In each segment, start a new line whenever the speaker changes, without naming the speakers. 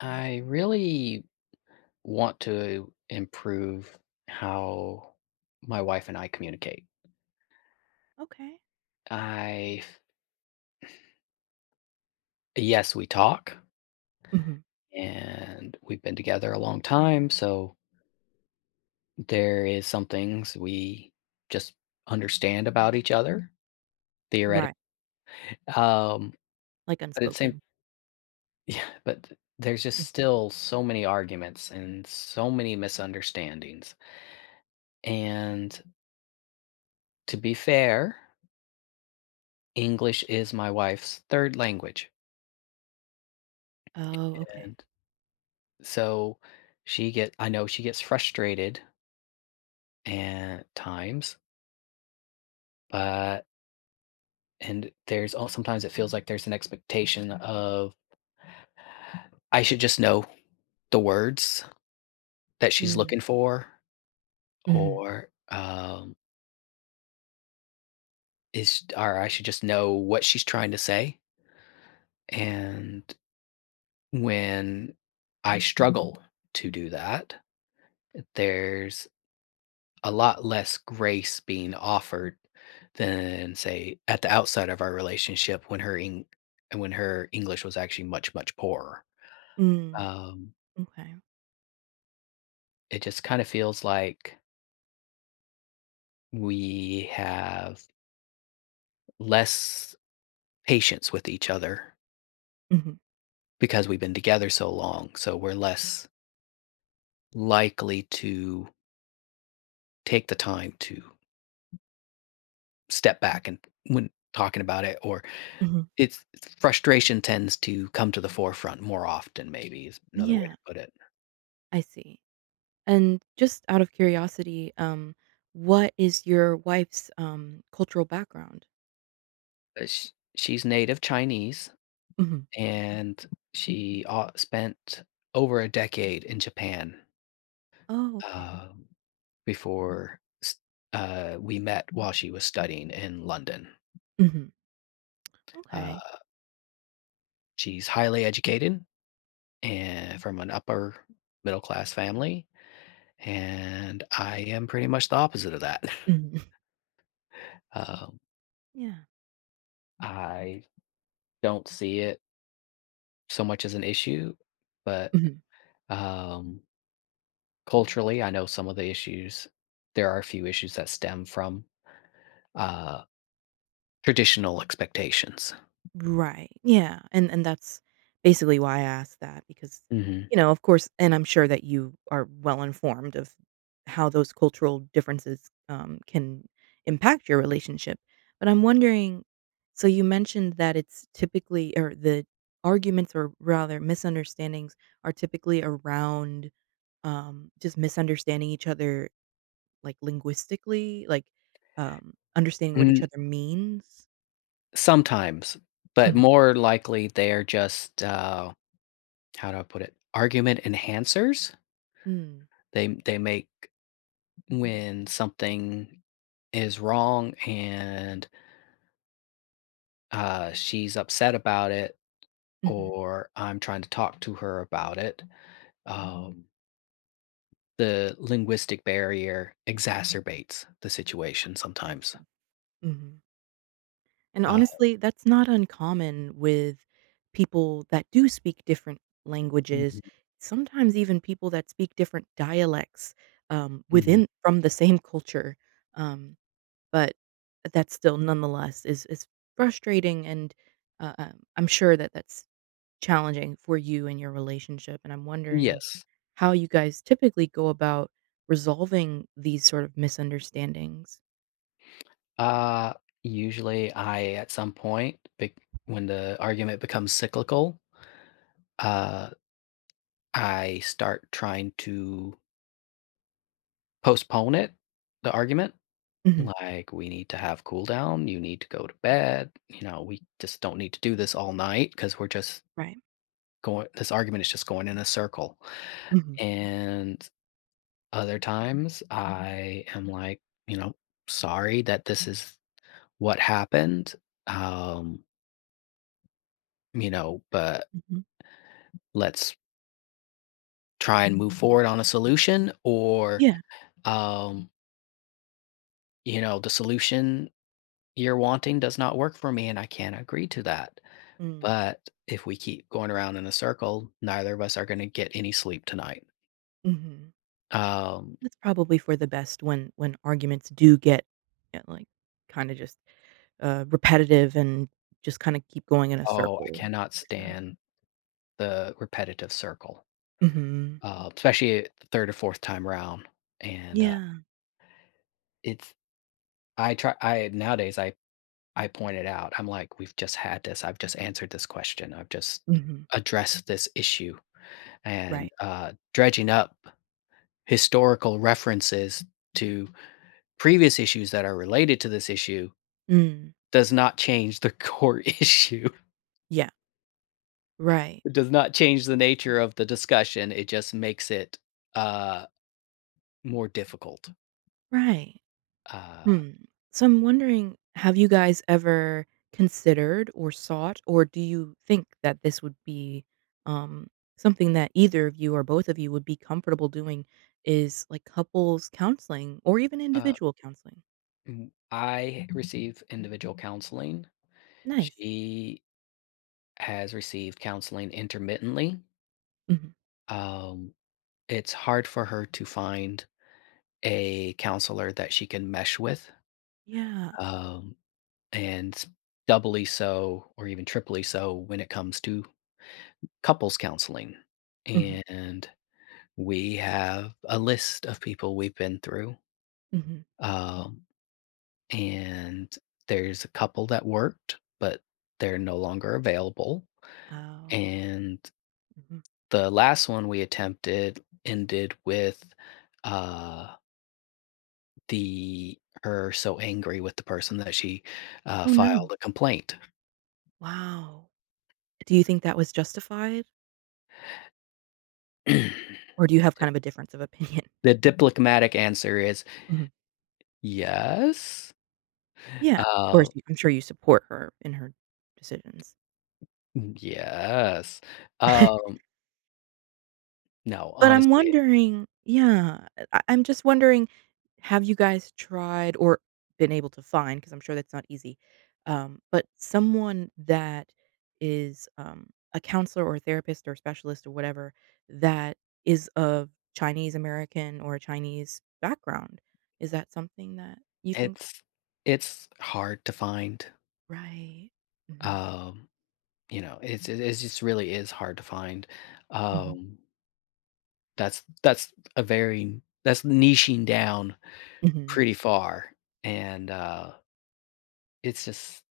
I really want to improve how my wife and I communicate.
Okay.
I, yes, we talk
Mhm.
and we've been together a long time. So there is some things we just understand about each other theoretically.
Right,
Um,
like
but it's same,
unspoken.
yeah, but there's just
Mhm.
still so many arguments and so many misunderstandings. And to be fair, English is my wife's third language.
Oh, okay.
And so she get I know she gets frustrated at times, but and there's all sometimes it feels like there's an expectation of I should just know the words that she's
Mm,
looking for
mhm,
or is or I should just know what she's trying to say. And when I struggle to do that, there's a lot less grace being offered than say at the outside of our relationship when when her English was actually much poorer.
mm.
Um,
Okay.
it just kind of feels like we have less patience with each other
Mhm,
because we've been together so long. So we're less likely to take the time to step back and when talking about it or
mhm.
it's frustration tends to come to the forefront more often maybe is another way to
Yeah,
put it.
I see. And just out of curiosity, what is your wife's, cultural background?
Sh She's native Chinese,
Mhm.
and she, spent over a decade in Japan,
Oh, okay.
um, before s we met while she was studying in London.
Mhm.
Uh,
Okay.
she's highly educated and from an upper middle-class family, and I am pretty much the opposite of that.
Mhm.
Um,
Yeah.
I don't see it so much as an issue, but,
Mhm.
um culturally, I know some of the issues. There are a few issues that stem from, uh, traditional expectations.
Right. Yeah, and that's basically why I asked that because,
Mhm.
you know, of course and I'm sure that you are well informed of how those cultural differences, can impact your relationship. But I'm wondering so you mentioned that it's typically or the arguments or rather misunderstandings are typically around, just misunderstanding each other, like, linguistically, like, understanding what each
Mm,
other means?
sometimes, but
Mhm.
more likely they're just, how do I put it? Argument enhancers?
Mm.
They make when something is wrong and, she's upset about it
Mhm.
or I'm trying to talk to her about it, um the linguistic barrier exacerbates the situation
I
sometimes.
see. Mhm. And
Uh,
honestly, that's not uncommon with people that do speak different languages,
mhm,
sometimes even people that speak different dialects,
mhm.
within from the same culture, um, but that still nonetheless is frustrating and, I'm sure that that's challenging for you and your relationship, and I'm wondering
Yes.
how you guys typically go about resolving these sort of misunderstandings.
Uh, usually I at some point, bec when the argument becomes cyclical, uh, I start trying to postpone it, the argument,
Mhm.
like, "We need to have cool down, you need to go to bed, you know, we just don't need to do this all night because 'cause we're just
Right.
going this argument is just going in a circle."
Mhm.
And other times, Mhm. I am like, you know, "Sorry that this is what happened, um, you know, but
Mhm.
let's try and move Mhm. forward on a solution," or,
Yeah.
um, you know, "The solution you're wanting does not work for me, and I can't agree to that."
Mm,
But if we keep going around in a circle, neither of us are gonna get any sleep tonight.
mhm.
Um,
That's probably for the best when arguments do get, like, kinda just, repetitive and just kinda keep going in a
oh, I
circle,
cannot
for sure.
stand the repetitive circle,
Mhm.
especially the 3rd or 4th time round, and,
Yeah.
It's I nowadays, I point it out. I'm like, "We've just had this. I've just answered this question. I've just
Mhm.
addressed this issue," and,
Right.
dredging up historical references to previous issues that are related to this issue
Mm.
does not change the core issue.
Yeah. Right.
It does not change the nature of the discussion. It just makes it, uh, more difficult.
Right.
Uh,
Hmm. So I'm wondering, have you guys ever considered or sought, or do you think that this would be um, something that either of you or both of you would be comfortable doing? Is like couples counseling or even
uh,
individual counseling?
I receive individual counseling.
Nice.
She has received counseling intermittently.
Hmm.
Um, it's hard for her to find a counselor that she can mesh with,
Yeah.
um, and doubly so, or even triply so, when it comes to couples counseling.
Hmm.
And we have a list of people we've been through,
Hmm.
um, and there's a couple that worked, but they're no longer available.
Oh.
And
Hmm.
the last one we attempted ended with, uh, the her so angry with the person that she,
Oh no.
filed a complaint.
Wow. Do you think that was justified, or do you have kind of a difference of opinion?
The diplomatic answer is,
Mhm.
"Yes."
Yeah. Of course,
Uh,
you- I'm sure you support her in her decisions.
yes. Um, no,
But I'm
honestly,
wondering yeah, I'm just wondering, have you guys tried or been able to find- 'cause I'm sure that's not easy- but someone that is, a counselor or a therapist or specialist or whatever that is of Chinese American or a Chinese background? Is that something that you think
it's it's hard to find,
Right. Mhm.
um, you know, it's just really is hard to find.
Mhm.
Um, that's a very that's niching down
Mhm.
pretty far. And it's just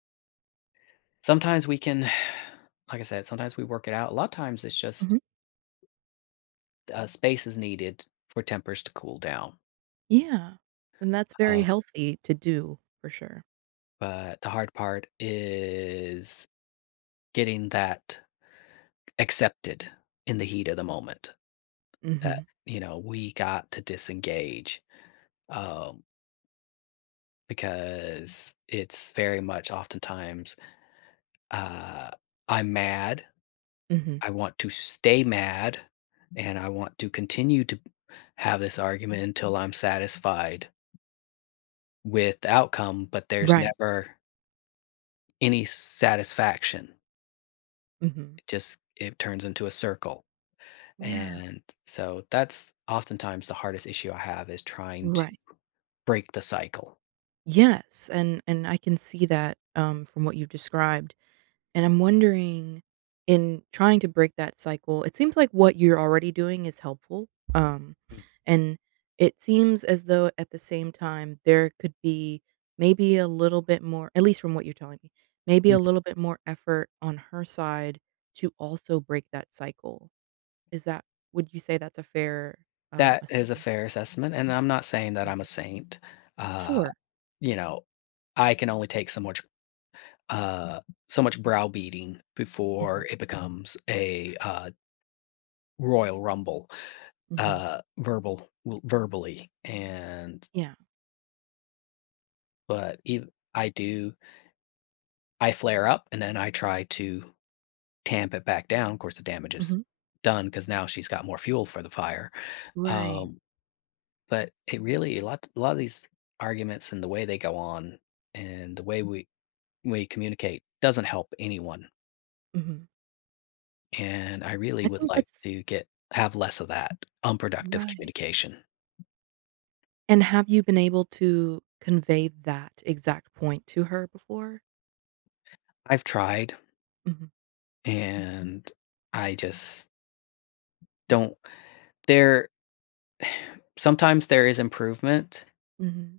sometimes we can, like I said, sometimes we work it out. A lot of times it's just
Mhm.
space is needed for tempers to cool down.
Yeah. And that's very
Uh,
healthy to do for sure.
but the hard part is getting that accepted in the heat of the moment that,
Mhm.
you know, we got to disengage um, because it's very much oftentimes uh, I'm mad.
Mhm.
I want to stay mad and I want to continue to have this argument until I'm satisfied with the outcome, but there's
Right.
never any satisfaction.
Mhm.
It just it turns into a circle.
Yeah.
And so that's oftentimes the hardest issue I have is trying to
Right.
break the cycle.
Yes, and I can see that, from what you've described, and I'm wondering, in trying to break that cycle, it seems like what you're already doing is helpful, um, and it seems as though at the same time there could be maybe a little bit more at least from what you're telling me, maybe a
Mhm.
little bit more effort on her side to also break that cycle. Is that would you say that's a fair,
That is a
assumption?
fair assessment. And I'm not saying that I'm a
Mhm.
saint. Uh,
Sure.
you know, I can only take so much uh so much browbeating before
Mhm,
it becomes a royal rumble
mhm.
verbal verbally and
Yeah.
but ev- I do I flare up and then I try to tamp it back down. Of course the damage is
Mhm.
done because now she's got more fuel for the fire.
Right.
um but it really a lot of these arguments and the way they go on and the way we communicate doesn't help anyone,
Mhm.
and I really
I
would
think
like
that's
to get have less of that unproductive
right.
communication.
And have you been able to convey that exact point to her before?
I've tried
Mhm.
and I just don't there Sometimes there is improvement,
Mhm.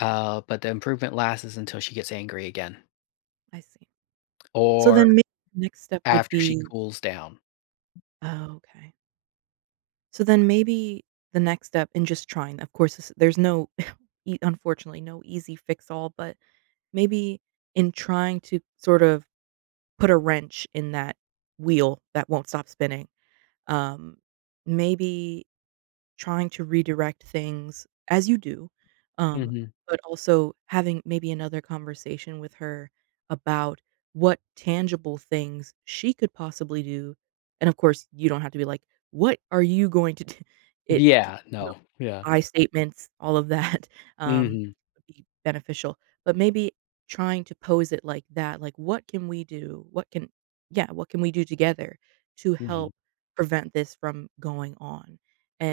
but the improvement lasts until she gets angry again
I see. So
or
then maybe the next step would
after she
be
cools down.
oh, okay. So then maybe the next step in just trying of course, this there's no e unfortunately, no easy fix all, but maybe in trying to sort of put a wrench in that wheel that won't stop spinning, um, maybe trying to redirect things as you do, um,
Mhm.
but also having maybe another conversation with her about what tangible things she could possibly do, and of course, you don't have to be like, "What are you going to do?" It c
Yeah,
you know,
no, yeah.
I statements, all of that, um,
Mhm,
would be beneficial, but maybe trying to pose it like that, like, "What can we do? What can" yeah, "What can we do together to
mhm,
help prevent this from going on?"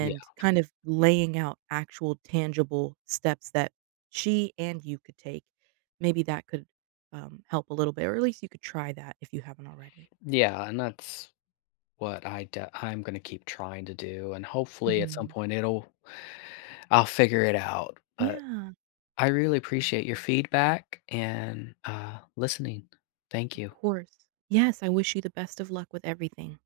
yeah,
kind of laying out actual tangible steps that she and you could take. Maybe that could help a little bit, or at least you could try that if you haven't already.
yeah, and that's what I'm gonna keep trying to do, and hopefully at some
Mhm.
point it'll I'll figure it out, but
Yeah,
I really appreciate your feedback and, listening. Thank
of
you.
course. Yes, I wish you the best of luck with everything.